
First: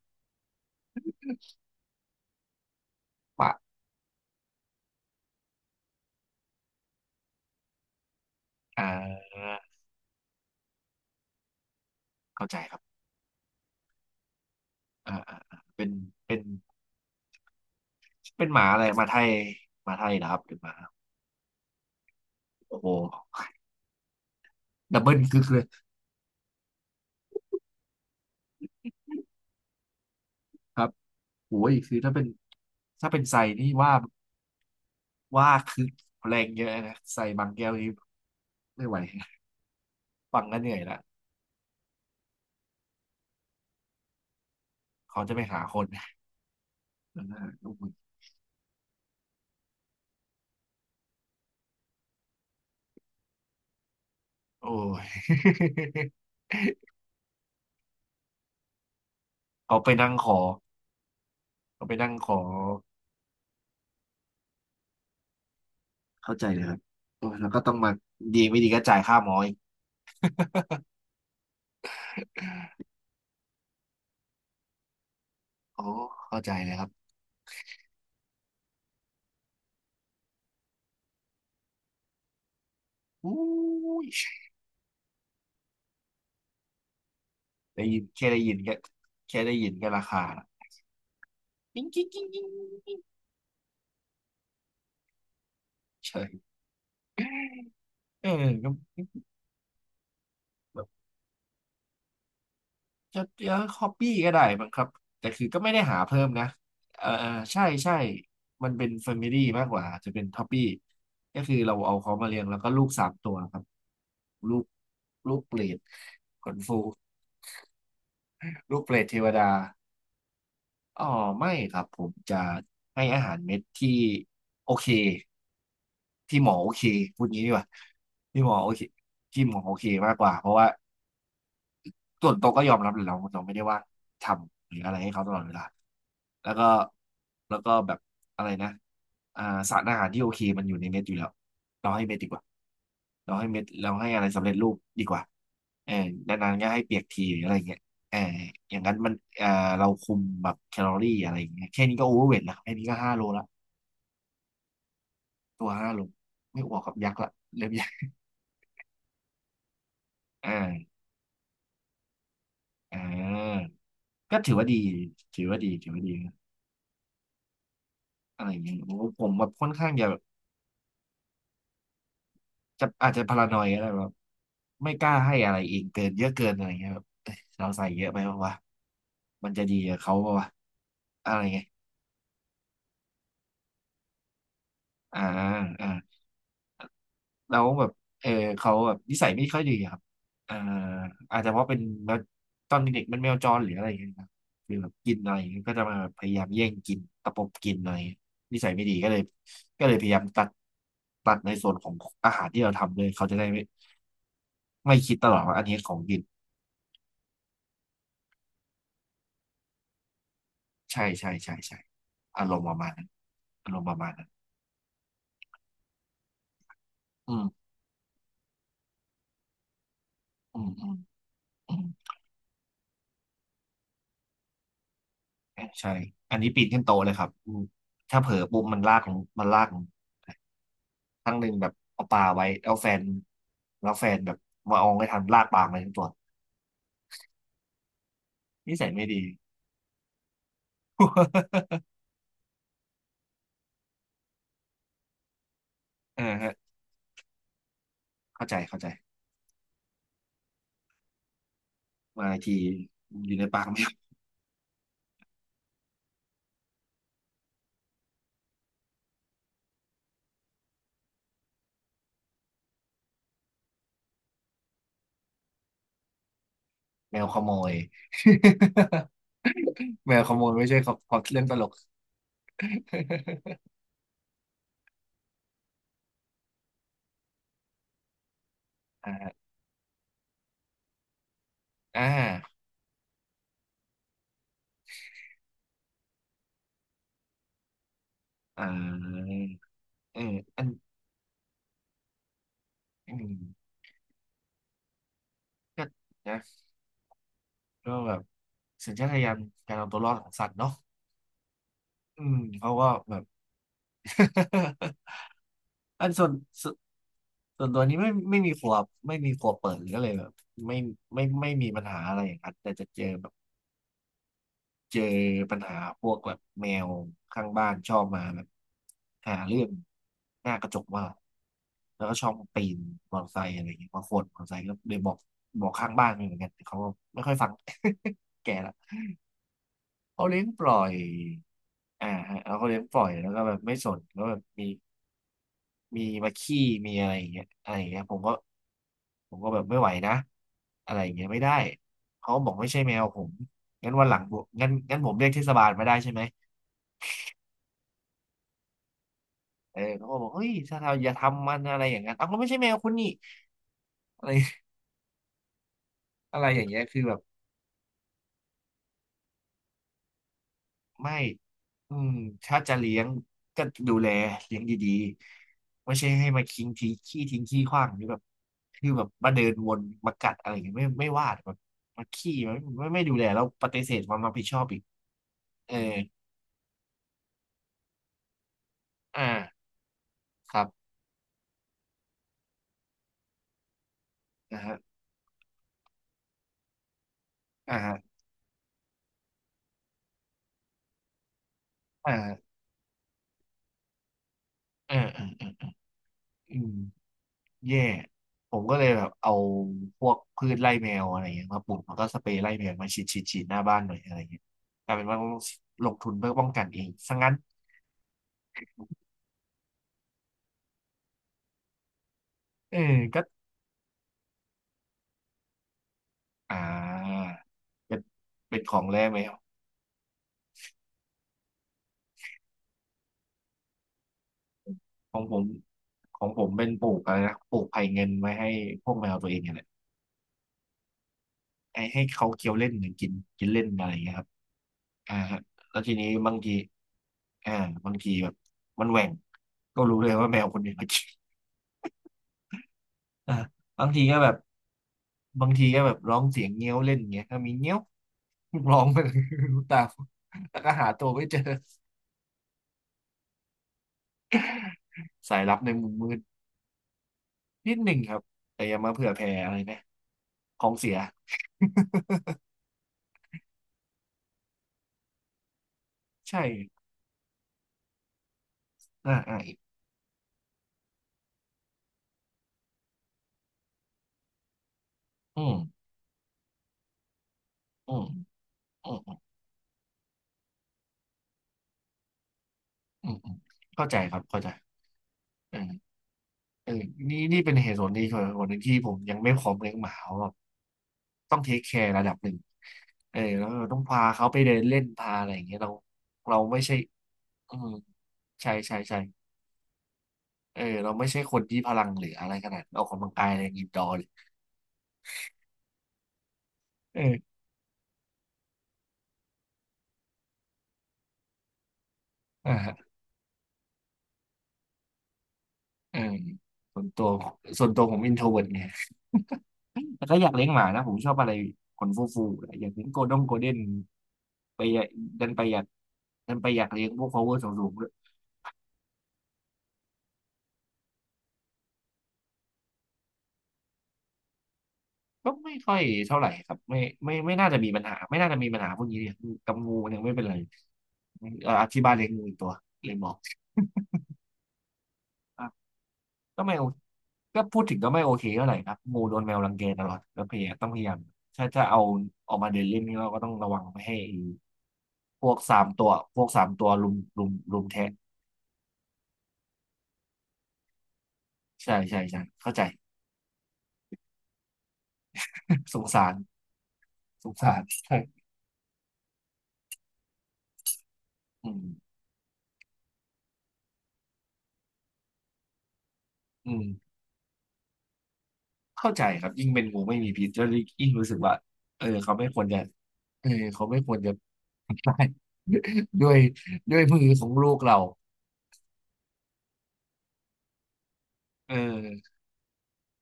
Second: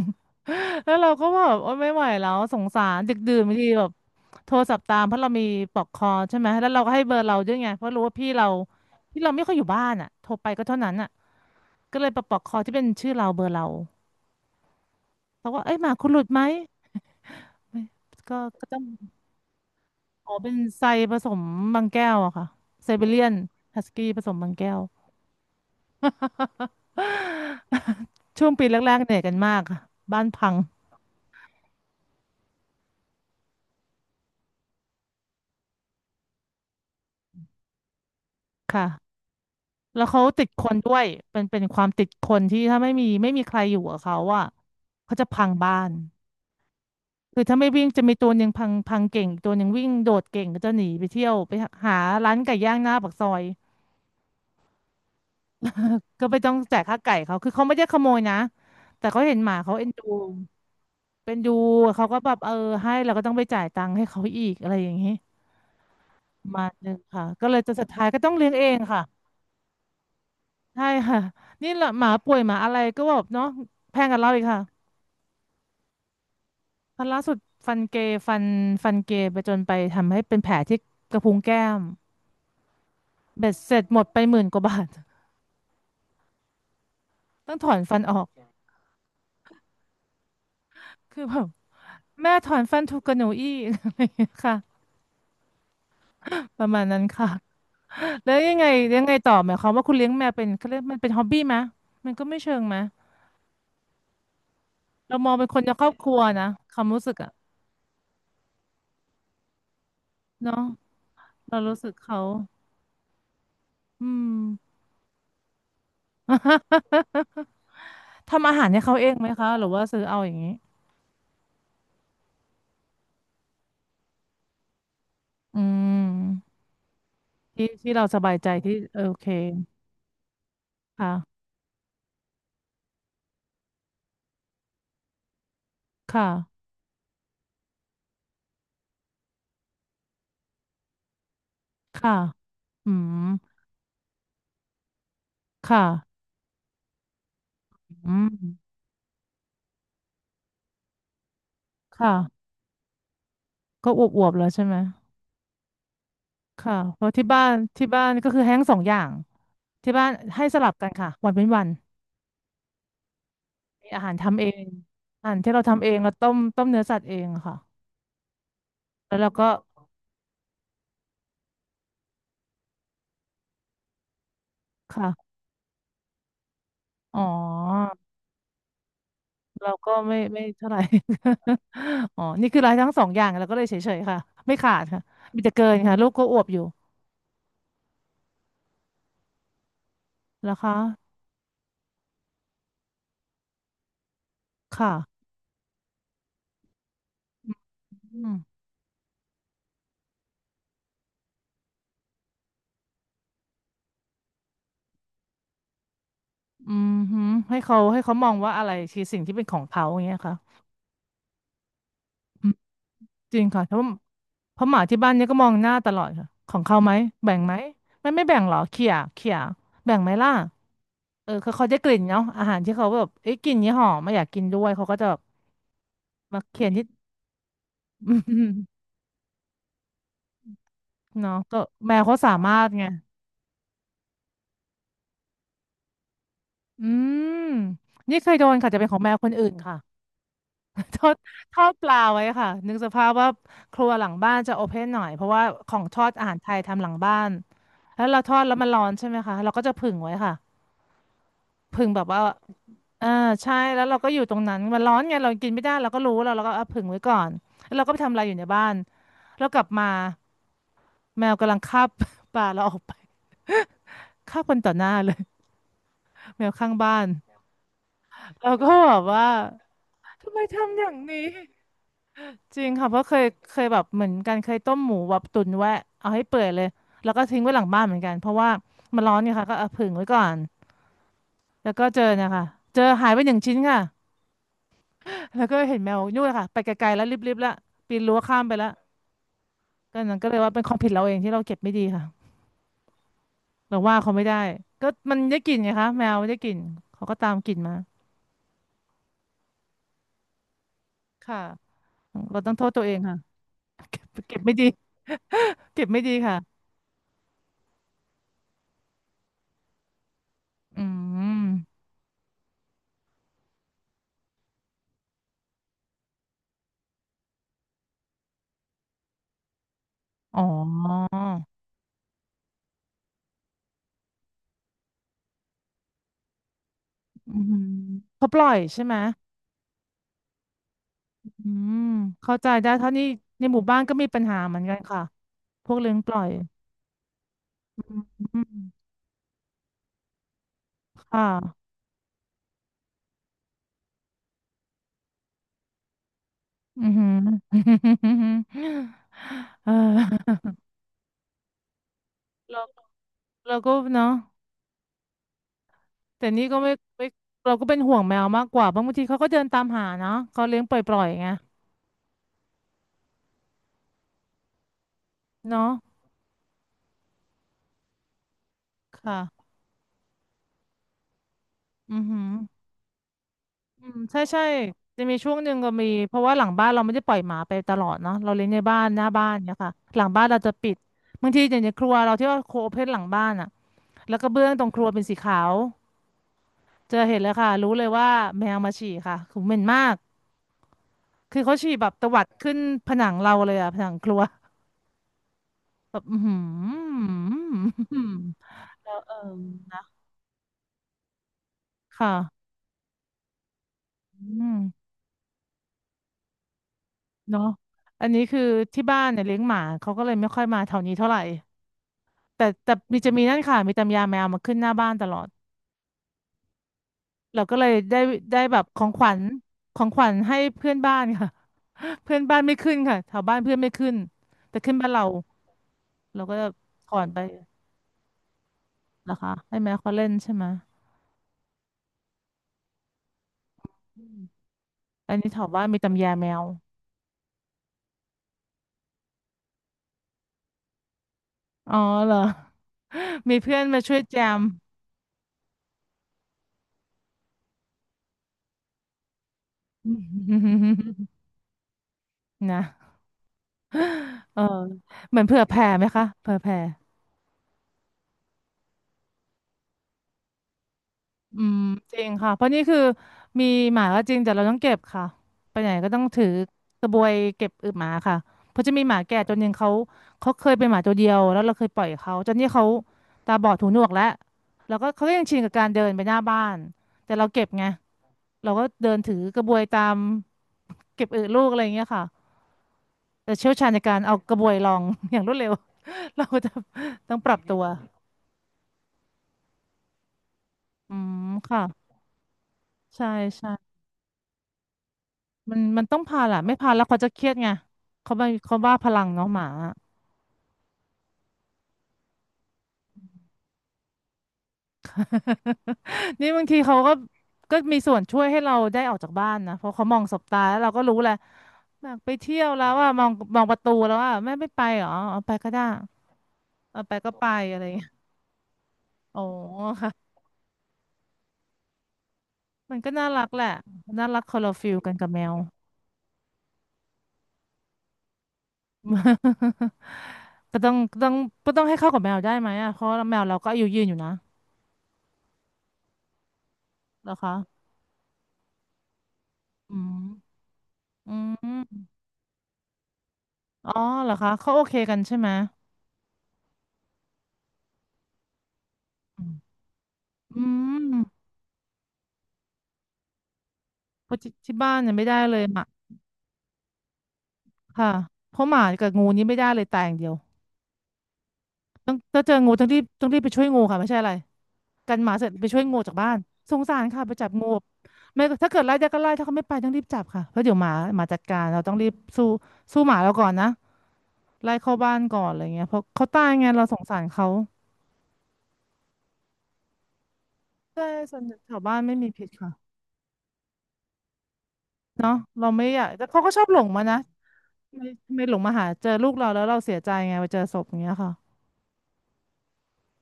Speaker 1: แล้วเราก็ว่าแบบโอ๊ยไม่ไหวแล้วสงสารดึกดื่
Speaker 2: ห
Speaker 1: น
Speaker 2: มา
Speaker 1: บางทีแบบโทรศัพท์ตามเพราะเรามีปลอกคอใช่ไหมแล้วเราก็ให้เบอร์เราด้วยไงเพราะรู้ว่าพี่เราพี่
Speaker 2: อ่า
Speaker 1: เราไม่ค่อยอยู่บ้านอ่ะโทรไปก็เท่านั้นอ่ะก็เลยไปปลอก
Speaker 2: เข้า
Speaker 1: ค
Speaker 2: ใจ
Speaker 1: อที่
Speaker 2: ครั
Speaker 1: เป็
Speaker 2: บ
Speaker 1: นชื่อเราเบอร์เรา
Speaker 2: อ่าอ่า
Speaker 1: เขา
Speaker 2: อ่า
Speaker 1: ว่าเอ้ยห
Speaker 2: เป็น
Speaker 1: มาคุณหลุด
Speaker 2: เป็
Speaker 1: ไหม
Speaker 2: น
Speaker 1: ไม่ก็
Speaker 2: เป็นห
Speaker 1: ก็
Speaker 2: มา
Speaker 1: ต้อ
Speaker 2: อะ
Speaker 1: ง
Speaker 2: ไรหมาไทยหมาไทย
Speaker 1: ข
Speaker 2: นะ
Speaker 1: อ
Speaker 2: ครับ
Speaker 1: เป็
Speaker 2: หรื
Speaker 1: น
Speaker 2: อหมา
Speaker 1: ไซผสมบางแก้วอะค่ะ
Speaker 2: โอ้โห
Speaker 1: ไซบีเรียนฮัสกี้ผสมบางแก้ว
Speaker 2: ดับเบิลคึกเลย
Speaker 1: ช่วงปีแรกๆเหนื่อยกันมากค่ะบ้านพัง
Speaker 2: ครับโอ้ยคือถ้าเป็นถ้าเป็นไซนี่ว่าว่าคึกแรงเยอะนะไซบางแก้วนี่ไม่ไหว
Speaker 1: ค่ะ แล้วเขา
Speaker 2: ฟั
Speaker 1: ติ
Speaker 2: ง
Speaker 1: ด
Speaker 2: ก็
Speaker 1: ค
Speaker 2: เห
Speaker 1: น
Speaker 2: นื่อย
Speaker 1: ด้
Speaker 2: ละ
Speaker 1: วยเป็นเป็นความติดคนที่ถ้าไม่มีไม่มีใครอยู่กับเขาอ่ะเขา
Speaker 2: เขา
Speaker 1: จะ
Speaker 2: จะไป
Speaker 1: พัง
Speaker 2: หา
Speaker 1: บ้า
Speaker 2: คน
Speaker 1: นคือถ้าไม่วิ่งจะ มีตัวหนึ่งพังพังเก่งอีกตัวหนึ่งวิ่งโดดเก่งก็จะหนีไปเที่ยวไปหาร้านไก่ย่างหน้าปากซอย
Speaker 2: โอ้ย
Speaker 1: ก็ไปต้องจ่ายค่าไก่เขาคือเขาไม่ได้ขโมยนะแต่เขาเห็นหมา เขา
Speaker 2: เขา
Speaker 1: เอ็
Speaker 2: ไป
Speaker 1: นดู
Speaker 2: นั่งขอ
Speaker 1: เป็นดู
Speaker 2: เขาไป
Speaker 1: เขา
Speaker 2: นั่ง
Speaker 1: ก็
Speaker 2: ข
Speaker 1: แบบ
Speaker 2: อ
Speaker 1: เออให้เราก็ต้องไปจ่ายตังค์ให้เขาอีกอะไรอย่างนี้
Speaker 2: เข้า
Speaker 1: ป
Speaker 2: ใจ
Speaker 1: ระ
Speaker 2: เล
Speaker 1: มา
Speaker 2: ย
Speaker 1: ณ
Speaker 2: ครับ
Speaker 1: หนึ่งค่ะ
Speaker 2: โอ้ย
Speaker 1: ก็
Speaker 2: แล้ว
Speaker 1: เล
Speaker 2: ก็
Speaker 1: ยจะ
Speaker 2: ต้อง
Speaker 1: สุด
Speaker 2: มา
Speaker 1: ท้ายก็ต้อง
Speaker 2: ดี
Speaker 1: เลี้ยง
Speaker 2: ไม่
Speaker 1: เอ
Speaker 2: ดี
Speaker 1: ง
Speaker 2: ก็จ่าย
Speaker 1: ค่ะ
Speaker 2: ค่าหมออีก
Speaker 1: ใช่ค่ะนี่แหละหมาป่วยหมาอะไรก็แบบเนาะแพงกับเราอีกค่ะ
Speaker 2: โอ้เข้าใจเลยครับ
Speaker 1: ตอนล่าสุดฟันเกย์ฟันฟันเกย์ไปจนไปทำให้เป็นแผลที่กระพุ้งแก้ม
Speaker 2: อ้
Speaker 1: เบ็ดเสร็จหมดไป
Speaker 2: ย
Speaker 1: หมื่นกว่าบาท ต้องถอน
Speaker 2: ได้
Speaker 1: ฟั
Speaker 2: ยิ
Speaker 1: น
Speaker 2: น
Speaker 1: ออก
Speaker 2: แค่ได้ยินก็แค่ได้ยินก็ราคาละ
Speaker 1: คือแบบ
Speaker 2: กิ้งกิ้งกิ้ง
Speaker 1: แม่
Speaker 2: กิ้ง
Speaker 1: ถอนฟันถู
Speaker 2: กิ้ง
Speaker 1: กกับหนูอีก อะไรอย่างเงี้ยค่ะ
Speaker 2: ใช่
Speaker 1: ประมาณนั้นค่ะ
Speaker 2: เอ
Speaker 1: แล้วยังไง
Speaker 2: อ
Speaker 1: ยังไงต่อหมายความว่าคุณเลี้ยงแมวเป็นเขาเรียกมันเป็นฮอบบี้ไหมมันก็ไม่เชิงไหม
Speaker 2: จะเรีอปปี้ก็ได้มั้งครับ
Speaker 1: เราม
Speaker 2: แต่
Speaker 1: อง
Speaker 2: คื
Speaker 1: เป็น
Speaker 2: อ
Speaker 1: ค
Speaker 2: ก็
Speaker 1: นใน
Speaker 2: ไม่ได้
Speaker 1: ครอบ
Speaker 2: หา
Speaker 1: ครัว
Speaker 2: เพิ่มนะ
Speaker 1: นะความรู้
Speaker 2: เออ
Speaker 1: สึก
Speaker 2: เอ
Speaker 1: อะ
Speaker 2: อใช่ใช่มันเป็น f ฟมิลี่มากกว่าจะเป็นฮอป
Speaker 1: เนาะ
Speaker 2: ปี้ก็คือ
Speaker 1: เรา
Speaker 2: เรา
Speaker 1: รู้สึก
Speaker 2: เอาเขา
Speaker 1: เขา
Speaker 2: มาเลี้ยงแล้วก็ลูกสามตัวครับ
Speaker 1: อืม
Speaker 2: ลูกลูกเปรตขนฟู
Speaker 1: ทำอาหาร
Speaker 2: ลู
Speaker 1: ให้
Speaker 2: กเป
Speaker 1: เขา
Speaker 2: ร
Speaker 1: เอ
Speaker 2: ต
Speaker 1: ง
Speaker 2: เท
Speaker 1: ไหม
Speaker 2: วดา
Speaker 1: คะหรือว่าซื้อเอาอย่างนี้
Speaker 2: อ๋อไม่ครับผมจะให้อาหารเม็ดที่โอเค
Speaker 1: อืม
Speaker 2: ที่หมอโอเคพูดงี้ดีก
Speaker 1: ที่
Speaker 2: ว่า
Speaker 1: ที่เราสบาย
Speaker 2: ที่
Speaker 1: ใจ
Speaker 2: หมอโอ
Speaker 1: ที่
Speaker 2: เค
Speaker 1: เออโอเค
Speaker 2: ที่หมอโอเคมากกว่าเพราะว่า
Speaker 1: ค่ะ
Speaker 2: ส่วนตัวก็ยอมรับเลยเราเราไม่ได้ว่าทำหรืออะไรให้เขาตลอดเวลา
Speaker 1: ค่ะ
Speaker 2: แล้วก็แล้วก็แบบอะไรนะอ่าสารอาหารที่โอเคมันอยู่ในเม็ดอยู่แล้วเราให้
Speaker 1: ค่ะ
Speaker 2: เม็ดดีกว่า
Speaker 1: อืม
Speaker 2: เราให้เม็ดเราให้อะไรสำเร็จรูปดีกว่า
Speaker 1: ค่ะ
Speaker 2: เออนานๆก็ให้เปียกทีหรืออะไรเงี้ยเอ
Speaker 1: อื
Speaker 2: อ
Speaker 1: ม
Speaker 2: อย่างนั้นมันเออเราคุมแบบแคลอรี่อะไรอย่างเงี้ยแค่นี้ก็โอเวอร์เว
Speaker 1: ค่ะ
Speaker 2: ทละแค่นี้ก็ห้าโลละ
Speaker 1: ก็อวบๆแล้วใช่ไหม
Speaker 2: ตัวห้าโลไม่
Speaker 1: ค่ะ
Speaker 2: อ้วกกับ
Speaker 1: เพ
Speaker 2: ยั
Speaker 1: ราะ
Speaker 2: กษ์
Speaker 1: ที่
Speaker 2: ละ
Speaker 1: บ้าน
Speaker 2: เริ่ม
Speaker 1: ที่
Speaker 2: ยัก
Speaker 1: บ้าน
Speaker 2: ษ์
Speaker 1: ก็คือแห้งสองอย่างที่บ้านให้สลับกัน
Speaker 2: อ่า
Speaker 1: ค่ะวันเป็นวัน
Speaker 2: อ่า
Speaker 1: มีอาหาร
Speaker 2: ก็
Speaker 1: ทำเอ
Speaker 2: ถือ
Speaker 1: ง
Speaker 2: ว่าดี
Speaker 1: อาหาร
Speaker 2: ถือ
Speaker 1: ที่
Speaker 2: ว่า
Speaker 1: เรา
Speaker 2: ดี
Speaker 1: ทำ
Speaker 2: ถื
Speaker 1: เอ
Speaker 2: อ
Speaker 1: ง
Speaker 2: ว่า
Speaker 1: เรา
Speaker 2: ดี
Speaker 1: ต้
Speaker 2: นะ
Speaker 1: มต้มเนื้อสัตว์เองค่ะ
Speaker 2: อะไรอย่างเงี้ยผม
Speaker 1: แล้ว
Speaker 2: ผ
Speaker 1: เรา
Speaker 2: มแบ
Speaker 1: ก็
Speaker 2: บค่อนข้างจะ จะอาจจะพารานอยก็ได้แบบไม่กล้า
Speaker 1: ค่ะ
Speaker 2: ให้อะไรเองเกินเยอะเกินอะไรเงี้ยแบบ
Speaker 1: อ๋อ
Speaker 2: เอ้ยเราใส่เยอะไปปะวะมันจะ
Speaker 1: เรา
Speaker 2: ดี
Speaker 1: ก็
Speaker 2: กับเขา
Speaker 1: ไม่
Speaker 2: ปะ
Speaker 1: ไม่
Speaker 2: วะ
Speaker 1: เท่าไหร่
Speaker 2: อะไรเงี้ย
Speaker 1: อ๋อนี่คือรายทั้งสองอย่างเราก็เลยเฉยๆค่ะไม่ขาดค่ะ
Speaker 2: อ่า
Speaker 1: มีแต่เกิน
Speaker 2: อ่า
Speaker 1: ค่ะลูกก็อวบอยู่
Speaker 2: เราแบบเออเขาแบบนิสัยไม่ค่อยดีอะครับอ่า
Speaker 1: นะคะ
Speaker 2: อาจจะเพราะเป็นแมวตอนเด็กๆมันแมวจรหรืออะไรเงี้ยครับคือแบ
Speaker 1: ค่ะ
Speaker 2: บกินอะไรเงี้ยก็จะมาพยายามแย่งกินตะปบกินอะไรเงี้
Speaker 1: อื
Speaker 2: ย
Speaker 1: ม
Speaker 2: นิสัยไม่ดีก็เลยก็เลยพยายามตัดตัดในส่วนของอาหารที่เราทำเลยเขาจะได้ไม่ไม่คิดตลอดว่าอันนี้ของกิน
Speaker 1: อืมฮึให้เขาให้เขามองว่าอะไรคือสิ่งที่เป็นของเขาอย่างเงี้ยค่ะ
Speaker 2: ใช่ใช่ใช่ใช่อา
Speaker 1: อื
Speaker 2: ร
Speaker 1: ม
Speaker 2: มณ์ประมาณนั้น
Speaker 1: จริงค่ะ
Speaker 2: อา
Speaker 1: เพ
Speaker 2: ร
Speaker 1: ราะ
Speaker 2: มณ์ประมาณนั้น
Speaker 1: เพราะหมาที่บ้านเนี่ยก็มองหน้าตลอดค่ะของเขาไหม
Speaker 2: อื
Speaker 1: แบ่ง
Speaker 2: ม
Speaker 1: ไหมไม่ไม่แบ่งหรอเขี่ยเขี่ยแบ่งไหมล่ะ
Speaker 2: อืมอืม
Speaker 1: เออเขาเขา
Speaker 2: อื
Speaker 1: จะ
Speaker 2: ม
Speaker 1: กลิ่นเนาะอาหารที่เขาแบบเอ้ยกลิ่นนี้หอมไม่อยากกินด้วยเขาก็จะแบบ
Speaker 2: ใช่อั
Speaker 1: มา
Speaker 2: นนี้ปี
Speaker 1: เขี่
Speaker 2: น
Speaker 1: ย
Speaker 2: ขึ้
Speaker 1: นิ
Speaker 2: น
Speaker 1: ด
Speaker 2: โตะเลยครับอืม
Speaker 1: อื
Speaker 2: ถ้าเผลอ
Speaker 1: ม
Speaker 2: ปุ๊บมันลากของมันลากของ ค
Speaker 1: เนาะ
Speaker 2: รั้งหนึ่ง
Speaker 1: ก็
Speaker 2: แบบ
Speaker 1: แมว
Speaker 2: เอาป
Speaker 1: เขา
Speaker 2: ลา
Speaker 1: สา
Speaker 2: ไว้
Speaker 1: มารถ
Speaker 2: แล้ว
Speaker 1: ไง
Speaker 2: แฟนแล้วแฟนแบบมาอองไม่ทันลากปลามาทั้งตัว
Speaker 1: อืมนี่เคยโดนค่ะ
Speaker 2: นิ
Speaker 1: จะเป็น
Speaker 2: สัย
Speaker 1: ของ
Speaker 2: ไม่
Speaker 1: แมว
Speaker 2: ดี
Speaker 1: คนอื่นค่ะ ทอดทอด ปลาไว้ค่ะนึกสภาพว่าครัวหลังบ้านจะโอเพนหน่อยเพราะว่าของทอด
Speaker 2: เออ
Speaker 1: อาหารไท
Speaker 2: ฮะ
Speaker 1: ยทำหลังบ้านแล้วเราทอด
Speaker 2: เข้า
Speaker 1: แล้
Speaker 2: ใจ
Speaker 1: วมัน
Speaker 2: เข้า
Speaker 1: ร้อ
Speaker 2: ใจ
Speaker 1: นใช่ไหมคะเราก็จะผึ่งไว้ค่ะผึ่งแบบว่า
Speaker 2: มางที
Speaker 1: อ่า
Speaker 2: อยู่ใน
Speaker 1: ใช่
Speaker 2: ปากแม
Speaker 1: แล้ว
Speaker 2: ว
Speaker 1: เราก็อยู่ตรงนั้นมันร้อนไงเรากินไม่ได้เราก็รู้แล้วเราก็เอาผึ่งไว้ก่อนแล้วเราก็ไปทำอะไรอยู่ในบ้านแล้วกลับมาแมวกำลังคาบ ปลาเราออกไปคาบคนต่อหน้าเลยแมวข้างบ้าน
Speaker 2: แมวขโมย
Speaker 1: เราก็แบบว่า
Speaker 2: แมว
Speaker 1: ทำ
Speaker 2: ข
Speaker 1: ไม
Speaker 2: โมยไม่ใช่
Speaker 1: ทำอ
Speaker 2: ข
Speaker 1: ย่า
Speaker 2: อ
Speaker 1: ง
Speaker 2: งของ
Speaker 1: นี้
Speaker 2: เรื่องตลก
Speaker 1: จริงค่ะเพราะเคยเคยแบบเหมือนกันเคยต้มหมูแบบตุ๋นไว้เอาให้เปื่อยเลยแล้วก็ทิ้งไว้หลังบ้านเหมือนกันเพราะว่ามัน ร้
Speaker 2: อ่า
Speaker 1: อนเนี่ยค่ะก็เอาผึ่งไว้ก่อนแล้วก็เจอ
Speaker 2: อ่า
Speaker 1: เนะคะเจอหายไปหนึ่งชิ้นค่ะแล้วก็เห็นแมวนู่นเลยค่ะไปไกลๆแล้วรีบๆแล้วปีนรั้วข้ามไป
Speaker 2: อ่
Speaker 1: แล้ว
Speaker 2: า
Speaker 1: ก็นั้
Speaker 2: เอ
Speaker 1: น
Speaker 2: อ
Speaker 1: ก็เลยว่าเป็
Speaker 2: อั
Speaker 1: น
Speaker 2: น
Speaker 1: ความผิดเราเองที่เราเก็บไม่ดีค่ะ
Speaker 2: อืม
Speaker 1: เราว่าเขาไม่ได้ก็มันได้กลิ่นไง
Speaker 2: ก็
Speaker 1: คะแมวไม่ได้
Speaker 2: นะ
Speaker 1: กลิ่นเขาก็ตามกลิ่นมา
Speaker 2: ก็แบบสัญชาตญาณการเอาตัวรอดของสัตว์เนาะ
Speaker 1: ค่ะ
Speaker 2: อืม
Speaker 1: เราต้องโท
Speaker 2: เขา
Speaker 1: ษตัว
Speaker 2: ก็
Speaker 1: เอง
Speaker 2: แบ
Speaker 1: ค่ะ
Speaker 2: บ
Speaker 1: เก็บเก็บไม่ดี เก็บไม่
Speaker 2: อัน
Speaker 1: ดี
Speaker 2: ส่วน
Speaker 1: ค่ะ
Speaker 2: ส่วนส่วนตัวนี้ไม่ไม่มีครัวไม่มีครัวเปิดก็เลยแบบไม่
Speaker 1: อื
Speaker 2: ไม่
Speaker 1: ม
Speaker 2: ไม่มีปัญหาอะไรอย่างนั้นแต่จะเจอแบบเจอปัญหาพวกแบบแมวข้างบ้านชอบมาแบบหาเรื่อง
Speaker 1: อ๋อ
Speaker 2: หน้ากระจกว่านแล้วก็ชอบปีนมอเตอร์ไซค์อะไรอย่างเงี้ยมาขวนมอเตอร์ไซค์ก็เลยบอกบอกข้างบ้านไปเหมือนกันแต่เขาก็ไม่
Speaker 1: อื
Speaker 2: ค่อยฟัง
Speaker 1: มเขาป ล่อ
Speaker 2: แก่
Speaker 1: ย
Speaker 2: ละ
Speaker 1: ใช่ไหม
Speaker 2: เขาเลี้ยงปล่อย
Speaker 1: อืม
Speaker 2: อ่า
Speaker 1: เข้า
Speaker 2: ฮะ
Speaker 1: ใจ
Speaker 2: แล้วเขา
Speaker 1: ได้
Speaker 2: เลี้ยง
Speaker 1: เท่า
Speaker 2: ปล่
Speaker 1: นี้
Speaker 2: อยแล้วก็
Speaker 1: ใน
Speaker 2: แบ
Speaker 1: ห
Speaker 2: บ
Speaker 1: มู่
Speaker 2: ไม่
Speaker 1: บ้าน
Speaker 2: ส
Speaker 1: ก็
Speaker 2: น
Speaker 1: มีปั
Speaker 2: แล้
Speaker 1: ญ
Speaker 2: วแบ
Speaker 1: หา
Speaker 2: บ
Speaker 1: เหมือน
Speaker 2: มี
Speaker 1: กันค่ะพวกเลี้ยง
Speaker 2: มี
Speaker 1: ปล่อย
Speaker 2: มาขี้มีอะไรอย่างเงี้ยอะไร
Speaker 1: อื
Speaker 2: อย่างเงี้
Speaker 1: ม
Speaker 2: ยผมก็
Speaker 1: อืม
Speaker 2: ผมก็แบบไม่ไหวนะอะไรอย่าง
Speaker 1: ค่ะ
Speaker 2: เงี้ยไม่ได้เขาก็บอกไม่ใช่แมวผมงั้นวันหลังผมงั้นงั้นผมเรียกเทศบาลมาได้ใช่ไหม
Speaker 1: อือหือ เอ
Speaker 2: เออเขาก็บอก
Speaker 1: อ
Speaker 2: เฮ้ยถ้าเราอย่าทำมันอะไรอย่างนั้นเอาก็ไม่ใช่
Speaker 1: เรา
Speaker 2: แมวคุณนี่
Speaker 1: เราก็เนาะ
Speaker 2: อะไร
Speaker 1: แต่
Speaker 2: อะ
Speaker 1: นี่
Speaker 2: ไร
Speaker 1: ก็
Speaker 2: อย่าง
Speaker 1: ไม่
Speaker 2: เงี้ยคือ
Speaker 1: ไม่
Speaker 2: แบบ
Speaker 1: เราก็เป็นห่วงแมวมากกว่าบางทีเขาก็เดินตามหาเนาะเขาเลี้ยงปล่อย
Speaker 2: ไม่
Speaker 1: ๆไง
Speaker 2: อืมถ้าจะเลี้ยงก็ดูแลเลี้ยงดี
Speaker 1: เนาะ
Speaker 2: ๆไม่ใช่ให้มาทิ้งทีขี้ทิ้งขี้ขว้างหรือแบบคือ
Speaker 1: ค
Speaker 2: แบบมาเดิ
Speaker 1: ่ะ
Speaker 2: นวนมากัดอะไรอย่างเงี้ยไม่ไม่ว่าแต่แบบ
Speaker 1: อือ
Speaker 2: มา
Speaker 1: หือ
Speaker 2: ขี้ไมไม่ไม่ดูแลแล้วปฏิ
Speaker 1: อื
Speaker 2: เส
Speaker 1: ม
Speaker 2: ธควา
Speaker 1: ใช่
Speaker 2: มรับ
Speaker 1: ใช่
Speaker 2: ผิดชอบอีก
Speaker 1: จะมีช่วงหนึ่งก็
Speaker 2: เออ
Speaker 1: มีเพราะว่าหลังบ้านเราไม่ได้ปล่อยหมาไปตลอดเนาะเราเลี้ยงในบ้านหน้าบ้านเนี่ย
Speaker 2: อ่า
Speaker 1: ค่ะหลังบ้านเราจะ
Speaker 2: ครับ
Speaker 1: ปิดบางทีอย่างในครัวเราที่ว่าโคเพ่นหลังบ้านอ่ะ แล้วก็เบื้องต
Speaker 2: นะ
Speaker 1: รง
Speaker 2: ฮะ
Speaker 1: ครัวเป็นสีขาว เจอเห็นแล้วค่ะรู้
Speaker 2: อ่า
Speaker 1: เลย
Speaker 2: ฮะ
Speaker 1: ว่าแมวมาฉี่ค่ะคือเหม็นมากคือเขาฉี่แบบต
Speaker 2: อ่า
Speaker 1: วัด
Speaker 2: ฮะ
Speaker 1: ขึ้นผนังเราเลยอะผนังครัว
Speaker 2: เออเออเออ
Speaker 1: แบบอือหื
Speaker 2: อืม
Speaker 1: ออื
Speaker 2: แย่
Speaker 1: ้
Speaker 2: ผมก็เลย
Speaker 1: แล้ว
Speaker 2: แบบ
Speaker 1: เออ
Speaker 2: เอา
Speaker 1: นะ
Speaker 2: พวกพืชไล่แมวอะไรเงี้ยมาปลูกแล้วก็
Speaker 1: ค่ะ
Speaker 2: สเปรย์ไล่แมวมาฉีดฉีดฉีดหน้าบ้านหน่อยอะไรเงี้ย
Speaker 1: อืม
Speaker 2: กลายเป็นว่าต้องลงทุนเพื่อป้องกันเองซะงั้น
Speaker 1: เนาะอันนี้คือที่บ้านเนี่ยเลี้ยงหมาเขาก็เลยไม่ค่อยมาแถวนี้เท่าไหร่แต่แต่
Speaker 2: เออ
Speaker 1: มีจะ
Speaker 2: ก็
Speaker 1: มีนั่นค่ะมีตำยาแมวมาขึ้นหน้าบ้านตลอด
Speaker 2: อ่า
Speaker 1: เราก็เลย
Speaker 2: เป็
Speaker 1: ได้
Speaker 2: น
Speaker 1: ได้แบ
Speaker 2: เป็น
Speaker 1: บ
Speaker 2: ข
Speaker 1: ข
Speaker 2: อ
Speaker 1: อ
Speaker 2: ง
Speaker 1: งข
Speaker 2: แร่
Speaker 1: วั
Speaker 2: แม
Speaker 1: ญ
Speaker 2: ว
Speaker 1: ของขวัญให้เพื่อนบ้านค่ะ เพื่อนบ้านไม่ขึ้นค่ะแถวบ้านเพื่อนไม่ขึ้นแต่ขึ้นบ้านเรา
Speaker 2: ของผมข
Speaker 1: เรา
Speaker 2: อง
Speaker 1: ก็
Speaker 2: ผ
Speaker 1: จะ
Speaker 2: มเป็นป
Speaker 1: ถ
Speaker 2: ลู
Speaker 1: อ
Speaker 2: ก
Speaker 1: น
Speaker 2: อะ
Speaker 1: ไป
Speaker 2: ไรนะปลูกไผ่เงินไว้ให้พวกแม
Speaker 1: เหรอ
Speaker 2: วตัว
Speaker 1: คะ
Speaker 2: เองเนี่ย
Speaker 1: ให้
Speaker 2: แห
Speaker 1: แม
Speaker 2: ละ
Speaker 1: วเขาเล่นใช่ไหม
Speaker 2: ให้ให้เขาเคี้ยวเล่นหรือกินกินเล่นอะไรอ
Speaker 1: อื
Speaker 2: ย่างเงี้ย
Speaker 1: ม
Speaker 2: ครับ
Speaker 1: อั
Speaker 2: อ่า
Speaker 1: นนี้แถ
Speaker 2: ฮะ
Speaker 1: วบ้าน
Speaker 2: แล้
Speaker 1: มี
Speaker 2: วที
Speaker 1: ตำ
Speaker 2: นี้
Speaker 1: ยาแม
Speaker 2: บาง
Speaker 1: ว
Speaker 2: ทีอ่าบางทีแบบมันแหว่งก็รู้เลยว่าแมวคนนี้มากิน
Speaker 1: อ๋อเหรอ
Speaker 2: อ่า
Speaker 1: มีเพื่อนมา
Speaker 2: บาง
Speaker 1: ช่วย
Speaker 2: ที
Speaker 1: แจ
Speaker 2: ก็แบบ
Speaker 1: ม
Speaker 2: บางทีก็แบบร้องเสียงเงี้ยวเล่นอย่างเงี้ยถ้ามีเงี้ยวร้องไปเลย รู้ตามแล้วก็หา ตัวไม่เจอ
Speaker 1: นะเออเหมือน
Speaker 2: สา
Speaker 1: เผื่
Speaker 2: ย
Speaker 1: อ
Speaker 2: ลับ
Speaker 1: แผ่
Speaker 2: ใน
Speaker 1: ไหม
Speaker 2: มุม
Speaker 1: คะ
Speaker 2: มืด
Speaker 1: เผื่อแผ่
Speaker 2: นิดหนึ่งครับแต่อย่ามาเผื่อแผ่อะไรนะของเสีย
Speaker 1: อืมจริงค่ะเพราะนี่คือมีหมาก็จริงแต่เราต้องเก็บค่ะไปไหนก็ต้องถือ
Speaker 2: ใช่
Speaker 1: กระบวยเก็บอึหมาค่ะเพราะจะมีหมา
Speaker 2: อ่า
Speaker 1: แก่ตัว
Speaker 2: อ่า
Speaker 1: หนึ่ง
Speaker 2: อีก
Speaker 1: เขาเขาเคยเป็นหมาตัวเดียวแล้วเราเคยปล่อยเขาจนนี่เขาตาบอดหูหนวกแล้วแล้วก็เขาก็ยังชิ
Speaker 2: อื
Speaker 1: นกับ
Speaker 2: ม
Speaker 1: การเดินไปหน้าบ้านแต่เราเก็บไง
Speaker 2: อืม
Speaker 1: เราก็
Speaker 2: อื
Speaker 1: เดิน
Speaker 2: มอ
Speaker 1: ถือกระบวยตามเก็บอึลูกอะไรอย่างเงี้ยค่ะ
Speaker 2: ืม อื
Speaker 1: แต่
Speaker 2: ม
Speaker 1: เชี่ยวชาญใน
Speaker 2: เข้า
Speaker 1: กา
Speaker 2: ใจ
Speaker 1: ร
Speaker 2: ค
Speaker 1: เอา
Speaker 2: รับ
Speaker 1: กระ
Speaker 2: เข้า
Speaker 1: บ
Speaker 2: ใจ
Speaker 1: วยลอง อย่างรวดเร็ว
Speaker 2: เออ
Speaker 1: เราจะ
Speaker 2: เออ
Speaker 1: ต้อ
Speaker 2: นี่
Speaker 1: งปรับ
Speaker 2: นี่เป็น
Speaker 1: ตัว
Speaker 2: เหตุผลที่คนคนหนึ่งที่ผม ยังไม่พร้อมเลี้ยงหมาเพราะแบบ
Speaker 1: อืม
Speaker 2: ต้องเท
Speaker 1: ค่ะ
Speaker 2: คแคร์ระดับหนึ่ง
Speaker 1: ใช่
Speaker 2: เออแล้
Speaker 1: ใช่
Speaker 2: วเราต้องพาเขาไปเดินเล่น พาอะไรอย่าง
Speaker 1: มั
Speaker 2: เงี้ย
Speaker 1: น
Speaker 2: เรา
Speaker 1: มันต้องพาแหละ
Speaker 2: เรา
Speaker 1: ไม่
Speaker 2: ไม่
Speaker 1: พา
Speaker 2: ใช่
Speaker 1: แล้วเขาจะเครียดไง
Speaker 2: อืม
Speaker 1: เขาไป
Speaker 2: ใช่
Speaker 1: เขาบ้า
Speaker 2: ใช่
Speaker 1: พ
Speaker 2: ใช่
Speaker 1: ลังเนาะหมา
Speaker 2: เออเราไม่ใช่คนที่พลัง หรืออะไรขนาดออกกำลังกายอะไรอย่างนี้ดอร์เลย
Speaker 1: นี่บางทีเขาก็
Speaker 2: เออ
Speaker 1: ก็มีส่วนช่วยให้เราได้ออกจากบ้านนะเพราะเขามองสบตาแล้วเราก็รู้แหละอยากไปเที่ยว
Speaker 2: อ่า
Speaker 1: แล้ว
Speaker 2: ฮะ
Speaker 1: ว่ามองมองประตูแล้วว่าแม่ไม่ไปเหรอเอาไปก็ได้
Speaker 2: เออส่
Speaker 1: เอา
Speaker 2: วน
Speaker 1: ไป
Speaker 2: ตั
Speaker 1: ก็
Speaker 2: ว
Speaker 1: ไปอะไร
Speaker 2: ส่
Speaker 1: อ
Speaker 2: วน
Speaker 1: ย่าง
Speaker 2: ตัว
Speaker 1: เงี้
Speaker 2: ผ
Speaker 1: ย
Speaker 2: มอินโทรเวิร์ไง
Speaker 1: โอ้ค่ะ
Speaker 2: แต่ก็อยากเลี้ยงหมานะผมชอบอะไรขนฟูๆอ ยาก
Speaker 1: มัน
Speaker 2: เลี้ย
Speaker 1: ก็
Speaker 2: งโก
Speaker 1: น่า
Speaker 2: ลด้
Speaker 1: รั
Speaker 2: ง
Speaker 1: ก
Speaker 2: โก
Speaker 1: แห
Speaker 2: ล
Speaker 1: ละ
Speaker 2: เด้น
Speaker 1: น่ารักคนละ
Speaker 2: ไป
Speaker 1: ฟิล
Speaker 2: อยาก
Speaker 1: กันกับแม
Speaker 2: ดัน
Speaker 1: ว
Speaker 2: ไปอยากดันไปอยากเลี้ยงพวก power สูงๆด้วย
Speaker 1: ก็ต้องก็ต้องก็ต้องให้เข้ากับแมวได้ไหมอ่ะเพราะแมวเราก็อายุยืนอยู่นะ
Speaker 2: ก็ไม่ค่อยเท่าไหร่ครับไม่
Speaker 1: เหรอ
Speaker 2: ไม่ไม่น่าจะ
Speaker 1: คะ
Speaker 2: มีปัญหาไม่น่าจะมีปัญหาพวกนี้เนี่ยกับงู
Speaker 1: อื
Speaker 2: ยังไม่เป็นไร
Speaker 1: มอื
Speaker 2: เอ่อธิ
Speaker 1: ม
Speaker 2: บายเลี้ยงงูอีกตัวเลยบอก
Speaker 1: อ๋อเหรอคะเขาโอเคกันใช่ไหม
Speaker 2: อ่ะก็ไม่โอก็พูดถึงก็ไม่โอเคเท่าไหร่ครับงูโดน
Speaker 1: อื
Speaker 2: แม
Speaker 1: ม
Speaker 2: วรังแกตลอดแล้วพ
Speaker 1: อื
Speaker 2: ยายามต้องพยายาม
Speaker 1: ม
Speaker 2: ถ้าจะเอาออกมาเดินเล่นนี่เราก็ต้องระวังไม่ให้
Speaker 1: เพราะที่ที่บ้านเนี่ยไม่ได้
Speaker 2: พว
Speaker 1: เล
Speaker 2: ก
Speaker 1: ยห
Speaker 2: สา
Speaker 1: มา
Speaker 2: มตัวพวกสามตัวลุมลุมลุมแทะ
Speaker 1: ค่ะเพราะหมากับงูนี่ไม่ได้เลยตายอย่างเดียว
Speaker 2: ใช่
Speaker 1: ต้อง
Speaker 2: ใช่ใช่
Speaker 1: ถ้าเจองู
Speaker 2: เข้าใจ
Speaker 1: ต้องรีบต้องรีบไปช่วยงูค่ะไม่ใช่อะไรกันหมาเสร็จไปช่วย
Speaker 2: ส
Speaker 1: งู
Speaker 2: ง
Speaker 1: จาก
Speaker 2: สา
Speaker 1: บ้า
Speaker 2: ร
Speaker 1: นสงสารค่ะไปจั
Speaker 2: ส
Speaker 1: บ
Speaker 2: ง
Speaker 1: งู
Speaker 2: สาร ใช่
Speaker 1: ไม่ถ้าเกิดไล่ได้ก็ไล่ถ้าเขาไม่ไปต้องรีบจับค่ะเพราะเดี๋ยวหมาหมาจัดการ
Speaker 2: อื
Speaker 1: เราต้องรีบ
Speaker 2: ม
Speaker 1: สู้สู้หมาเราก่อนนะไล่เข้าบ้านก่อนอะไรเงี้ยเพราะเขาตายไง
Speaker 2: อื
Speaker 1: เรา
Speaker 2: ม
Speaker 1: สงสารเขา
Speaker 2: เข้าใจครับยิ่งเป็นงูไม่มีพิษแล้ว
Speaker 1: ใช่
Speaker 2: ยิ่งรู้สึ
Speaker 1: ส่
Speaker 2: ก
Speaker 1: วนให
Speaker 2: ว่า
Speaker 1: ญ่แถวบ้าน
Speaker 2: เออ
Speaker 1: ไม่มี
Speaker 2: เขา
Speaker 1: พิ
Speaker 2: ไม่
Speaker 1: ษ
Speaker 2: ควร
Speaker 1: ค่ะ
Speaker 2: จะเออเขาไม่ควรจะ ตาย
Speaker 1: เราไม่อยากแต่
Speaker 2: ด้วย
Speaker 1: เขาก็ชอบหลง
Speaker 2: ด้ว
Speaker 1: มา
Speaker 2: ย
Speaker 1: นะ
Speaker 2: มือของลูกเรา
Speaker 1: ไม่ไม่หลงมาหาเจอลูกเราแล้วเราเสียใจไงไปเจอศพอย่างเงี้ยค่ะ
Speaker 2: เออ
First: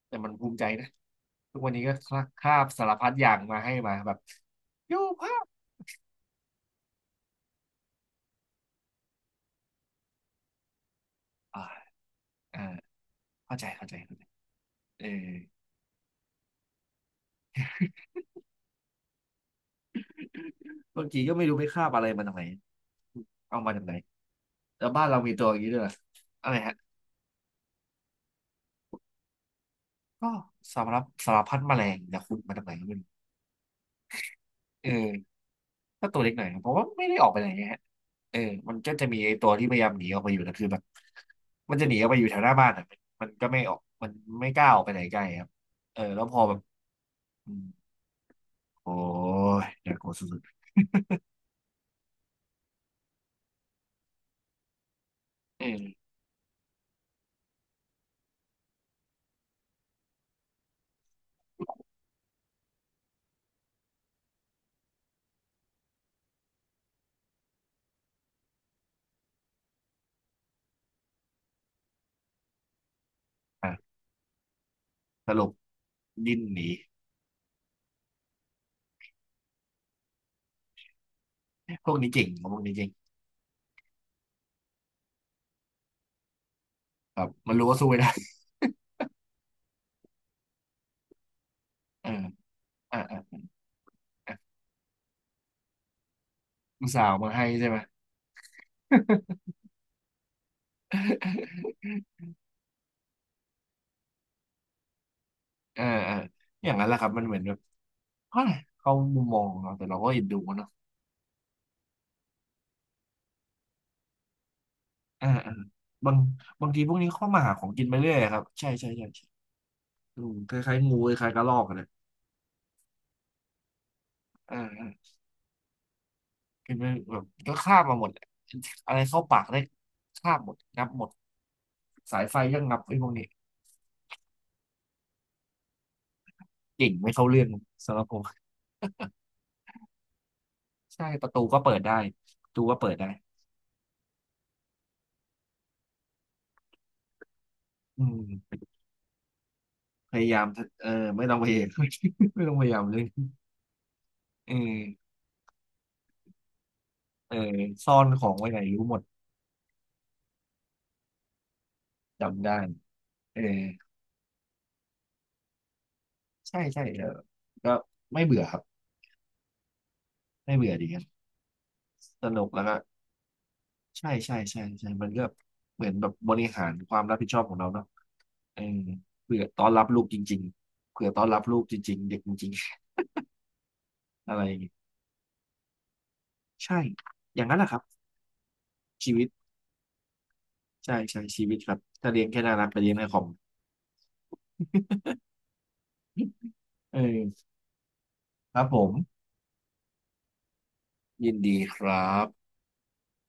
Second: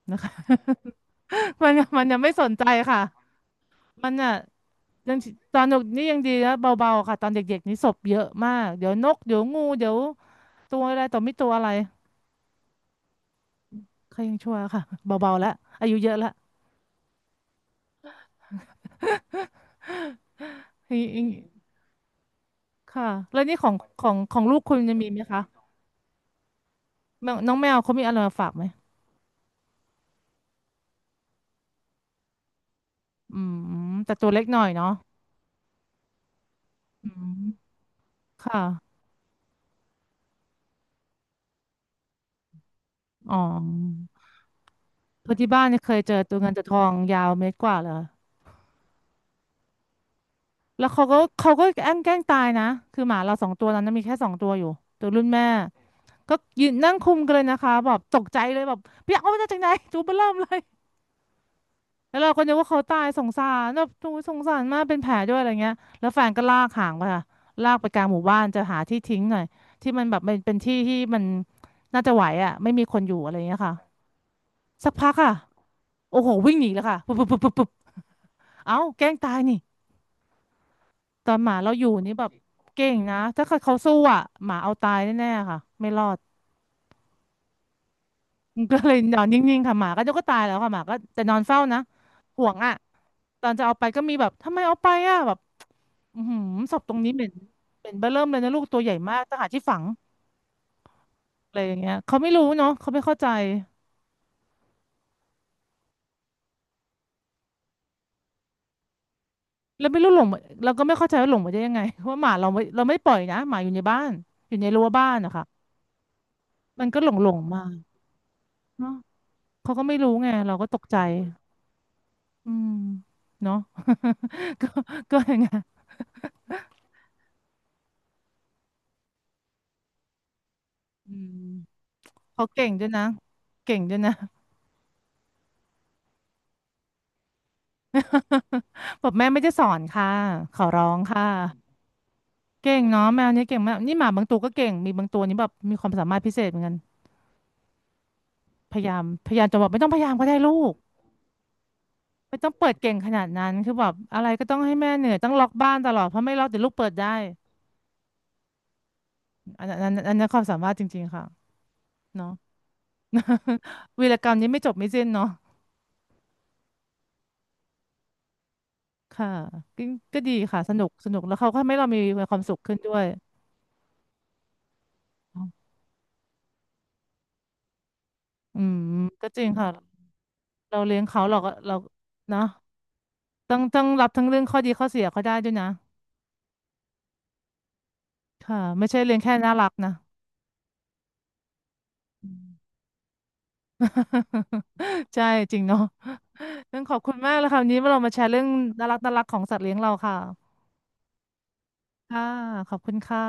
Speaker 2: แต่
Speaker 1: นะ
Speaker 2: มั
Speaker 1: คะ
Speaker 2: นภูมิใจนะทุก
Speaker 1: มั
Speaker 2: วั
Speaker 1: น
Speaker 2: นนี้ก็
Speaker 1: มัน
Speaker 2: ค
Speaker 1: ยัง
Speaker 2: ลา
Speaker 1: ไม่สน
Speaker 2: คา
Speaker 1: ใจ
Speaker 2: บสาร
Speaker 1: ค่ะ
Speaker 2: พัดอย่างมาให้มา
Speaker 1: มั
Speaker 2: แบ
Speaker 1: น
Speaker 2: บ
Speaker 1: อ่ะ
Speaker 2: ยู
Speaker 1: ยัง
Speaker 2: ภาพ
Speaker 1: ตอนเด็กนี่ยังดีนะเบาๆค่ะตอนเด็กๆนี่ศพเยอะมากเดี๋ยวนกเดี๋ยวงูเดี๋ยวตัวอะไรต่อมีตัว
Speaker 2: อ่า
Speaker 1: อะไร
Speaker 2: อ่าเข้าใจเข้าใจ
Speaker 1: ใค
Speaker 2: เข้า
Speaker 1: ร
Speaker 2: ใจ
Speaker 1: ยังชั่วค่ะ
Speaker 2: เออ
Speaker 1: เบาๆแล้วอายุเยอะแล้ว
Speaker 2: บางที้
Speaker 1: ย
Speaker 2: ก็ไม่รู้ไปคาบอะไรมาจากไหน
Speaker 1: ค่ะแล้วนี่
Speaker 2: เอา
Speaker 1: ขอ
Speaker 2: มา
Speaker 1: ง
Speaker 2: จากไหน
Speaker 1: ของของลูกคุณ
Speaker 2: แล้ว
Speaker 1: จะ
Speaker 2: บ้า
Speaker 1: มี
Speaker 2: น
Speaker 1: ไห
Speaker 2: เรา
Speaker 1: ม
Speaker 2: มี
Speaker 1: คะ
Speaker 2: ตัวอย่างนี้ด้วยเหรออะไรฮะ
Speaker 1: แมวน้องแมวเขามีอะไรมาฝากไหม
Speaker 2: ก็สารพัดสารพัดแมลงจากคุณมาจากไหนก็ไม่รู้
Speaker 1: อืมแต่ตัวเล็กหน่อย
Speaker 2: เอ
Speaker 1: เนาะ
Speaker 2: อ ถ้าตัวเล็กหน่อยนะเพราะว่าไม่
Speaker 1: อื
Speaker 2: ได้ออกไปไหนไง
Speaker 1: ม
Speaker 2: ฮะเออ
Speaker 1: ค่ะ
Speaker 2: มันก็จะมีไอ้ตัวที่พยายามหนีออกไปอยู่แต่คือแบบมันจะหนีออกไปอยู่แถวหน้าบ้านอ่ะมัน
Speaker 1: อ๋อ
Speaker 2: มันก็ไม่ออกมันไม่กล้าออกไปไหนไกล
Speaker 1: เพอ
Speaker 2: ครั
Speaker 1: ที่
Speaker 2: บ
Speaker 1: บ้านเนี่ยเค
Speaker 2: เอ
Speaker 1: ย
Speaker 2: อ
Speaker 1: เจอ
Speaker 2: แล้วพ
Speaker 1: ตัว
Speaker 2: อ
Speaker 1: เงิน
Speaker 2: แบบ
Speaker 1: ตัวทองยาวเม
Speaker 2: อื
Speaker 1: ตร
Speaker 2: ม
Speaker 1: กว่าเลย
Speaker 2: โอ้ยอากลัวสุด
Speaker 1: แล้วเขาก็เขาก็แกล้งแกล้งตายนะคือหมาเราสองตัวนั้นนะมีแค่สองตัวอยู่ตัวรุ่นแม่
Speaker 2: ๆเออ
Speaker 1: ก็ยืนนั่งคุมกันเลยนะคะแบบตกใจเลยแบบเปียกเอามาจากไหนตัวเบ้อเริ่มเลยแล้วเราก็นึกว่าเขาตายสงสารแบบโอ้ยสงสารมากเป็นแผลด้วยอะไรเงี้ยแล้วแฟนก็ลากหางไปค่ะลากไปกลางหมู่บ้านจะหาที่ทิ้งหน่อยที่มันแบบเป็นเป็นที่ที่มันน่าจะไหวอ่ะไม่มีคนอยู่อะไรเงี้ยค่ะ
Speaker 2: อ่ะ
Speaker 1: สักพัก
Speaker 2: ส
Speaker 1: ค่ะ
Speaker 2: รุป
Speaker 1: โอ้โห
Speaker 2: ดิ้น
Speaker 1: วิ่ง
Speaker 2: ห
Speaker 1: หนี
Speaker 2: นี
Speaker 1: แล้วค่ะปุ๊บปุ๊บปุ๊บปุ๊บปุ๊บเอ้าแกล้งตายนี่ ตอนหมาเราอ
Speaker 2: พ
Speaker 1: ยู่
Speaker 2: วกนี้
Speaker 1: นี่แบ
Speaker 2: เก่ง
Speaker 1: บ
Speaker 2: พวกนี้
Speaker 1: เก่
Speaker 2: เก่ง
Speaker 1: งนะถ้าเกิดเขาสู้อ่ะหมาเอาตายแน่ๆค่ะไม่รอด
Speaker 2: แบบมันรู้ว่าสู้ไม่ได้
Speaker 1: ก็เลยนอนนิ่งๆค่ะหมาก็เดก็ตายแล้วค่ะหมาก็แต่นอนเฝ้านะ
Speaker 2: เออ
Speaker 1: ห่วงอ่ะ
Speaker 2: อ่ะอ่ะ
Speaker 1: ตอนจะเอาไปก็มีแบบ
Speaker 2: อ่ะ
Speaker 1: ทำไมเอาไปอ่ะแบบอือหือศพ
Speaker 2: อุ
Speaker 1: ต
Speaker 2: ต
Speaker 1: รง
Speaker 2: ส่าห์
Speaker 1: นี้
Speaker 2: เอา
Speaker 1: เหม็
Speaker 2: มา
Speaker 1: น
Speaker 2: ให้ใช่ไหม
Speaker 1: เหม็นเบ้อเริ่มเลยนะลูกตัวใหญ่มากต้องหาที่ฝัง อะไรอย่างเงี้ยเขาไม่รู้เนาะเขาไม่เข้าใจ
Speaker 2: เออเอออย่างนั้นแหละครับมันเหมือนแบบเฮ้ยเขามุมมองของเรา
Speaker 1: แล้
Speaker 2: แต่
Speaker 1: ว
Speaker 2: เรา
Speaker 1: ไม่
Speaker 2: ก็
Speaker 1: รู้หล
Speaker 2: เอ็น
Speaker 1: ง
Speaker 2: ดู
Speaker 1: มา
Speaker 2: เนอะ
Speaker 1: เราก็ไม่เข้าใจว่าหลงมาได้ยังไง ว่าหมาเราไม่เราไม่ปล่อยนะหมาอยู่ในบ้านอยู่ในรั้วบ้าน
Speaker 2: อ่า
Speaker 1: นะคะ
Speaker 2: อ่าบางบางที
Speaker 1: มัน
Speaker 2: พวก
Speaker 1: ก็หล
Speaker 2: นี้
Speaker 1: งห
Speaker 2: เข้า
Speaker 1: ลง
Speaker 2: มาหา
Speaker 1: มา
Speaker 2: ของกินไปเรื่อยครับใช่ใช่
Speaker 1: เนาะ
Speaker 2: ใช่ใช่
Speaker 1: เขาก็ไม่รู้
Speaker 2: อื
Speaker 1: ไง
Speaker 2: มค
Speaker 1: เราก็
Speaker 2: ล้า
Speaker 1: ต
Speaker 2: ย
Speaker 1: ก
Speaker 2: ๆงู
Speaker 1: ใจ
Speaker 2: คล้ายๆกระรอกอะนะ
Speaker 1: อืมเนาะ
Speaker 2: อ่า
Speaker 1: ก็
Speaker 2: อ่า
Speaker 1: ก็อย่างเงี้ย
Speaker 2: กินไปแบบก็คาบมาหมดอะอะไรเข้าปากได้คาบหมดงับหมด
Speaker 1: อืม
Speaker 2: สายไฟ
Speaker 1: เขา
Speaker 2: ก็
Speaker 1: เก่ง
Speaker 2: งับ
Speaker 1: ด้วย
Speaker 2: ไอ้
Speaker 1: นะ
Speaker 2: พวกนี้
Speaker 1: เก่งด้วยนะ
Speaker 2: เก่งไม่เข้าเรื่องสำหรับผม
Speaker 1: บอกแม่ไม่ได้สอนค่ะขอร้อง
Speaker 2: ใช่
Speaker 1: ค่ะ
Speaker 2: ประตูก็เปิดได้ประตู
Speaker 1: เก่
Speaker 2: ก็
Speaker 1: ง
Speaker 2: เปิด
Speaker 1: เนาะ
Speaker 2: ได้
Speaker 1: แมวเนี้ยเก่งมากนี่หมาบางตัวก็เก่งมีบางตัวนี่แบบมีความสามารถพิเศษเหมือนกัน
Speaker 2: อืม
Speaker 1: พยายามพยายามจะบอกไม่ต้องพยายา
Speaker 2: พ
Speaker 1: มก็
Speaker 2: ยา
Speaker 1: ได้
Speaker 2: ยาม
Speaker 1: ลูก
Speaker 2: เออไม่ต้องพยายาม
Speaker 1: ไม่
Speaker 2: ไม่
Speaker 1: ต้อ
Speaker 2: ต้
Speaker 1: ง
Speaker 2: องพ
Speaker 1: เปิ
Speaker 2: ยา
Speaker 1: ด
Speaker 2: ยาม
Speaker 1: เก่
Speaker 2: เล
Speaker 1: ง
Speaker 2: ย
Speaker 1: ขนาดนั้นคือแบบอะไรก็
Speaker 2: เออ
Speaker 1: ต้องให้แม่เหนื่อยต้องล็อกบ้านตลอดเพราะไม่ล็อกเดี๋ยวลูกเปิดได้
Speaker 2: เออซ่อนของไว้ไหนรู้หมด
Speaker 1: อันนั้นอันนั้นอันนั้นความสามารถจริงๆค่ะเนาะ
Speaker 2: จำได้เออ
Speaker 1: วีรกรรมนี้ไม่จบไม่สิ้นเนาะ
Speaker 2: ใช่ใช่เออก็ไม่เบื่อครับ
Speaker 1: ค่ะก็ก็ดี
Speaker 2: ไม่
Speaker 1: ค่ะ
Speaker 2: เบื่
Speaker 1: ส
Speaker 2: อ
Speaker 1: นุ
Speaker 2: ดี
Speaker 1: ก
Speaker 2: ครั
Speaker 1: สนุ
Speaker 2: บ
Speaker 1: กแล้วเขาก็ทำให้เรามี
Speaker 2: ส
Speaker 1: ความ
Speaker 2: นุก
Speaker 1: สุข
Speaker 2: แล้ว
Speaker 1: ขึ้
Speaker 2: ก็
Speaker 1: นด้วย
Speaker 2: ใช่ใช่ใช่ใช่มันก็เหมือนแบบบริหารความรับผิดชอบของเราเนาะเอ
Speaker 1: อื
Speaker 2: อ
Speaker 1: มก็
Speaker 2: เผื่
Speaker 1: จ
Speaker 2: อ
Speaker 1: ริง
Speaker 2: ต้อ
Speaker 1: ค่ะ
Speaker 2: นรับลูกจริง
Speaker 1: เรา
Speaker 2: ๆ
Speaker 1: เลี้ยง
Speaker 2: เผื่อ
Speaker 1: เขา
Speaker 2: ต้อน
Speaker 1: เรา
Speaker 2: รับ
Speaker 1: ก็
Speaker 2: ลูก
Speaker 1: เรา
Speaker 2: จริงๆเด็กจ
Speaker 1: เนาะ
Speaker 2: ริง
Speaker 1: ต้องต้องรับทั้ง
Speaker 2: ๆอะ
Speaker 1: เรื่
Speaker 2: ไร
Speaker 1: อง
Speaker 2: อ
Speaker 1: ข้
Speaker 2: ย่า
Speaker 1: อ
Speaker 2: ง
Speaker 1: ดี
Speaker 2: งี้
Speaker 1: ข้อเสียเขาได้ด้วยนะ
Speaker 2: ใช่อย่างนั้นแหละครับ
Speaker 1: ค่ะไม่ใช่
Speaker 2: ชี
Speaker 1: เลี้ยง
Speaker 2: วิต
Speaker 1: แค่น่ารักนะ
Speaker 2: ใช่ใช่ชีวิตครับถ้าเลี้ ย
Speaker 1: อื
Speaker 2: งแค่
Speaker 1: ม
Speaker 2: น่ารักไปเลี้ยงในคอม
Speaker 1: ใช่จริงเนาะต้องขอ
Speaker 2: เอ
Speaker 1: บคุณมากเลย
Speaker 2: อ
Speaker 1: ค่ะวันนี้เรามาแชร์เรื่อง
Speaker 2: ครับผ
Speaker 1: น่า
Speaker 2: ม
Speaker 1: รักน่ารักของสัตว์เลี้ยงเราค่ะ
Speaker 2: ยินดีครั
Speaker 1: ค่ะ
Speaker 2: บ
Speaker 1: ขอบคุณค่ะ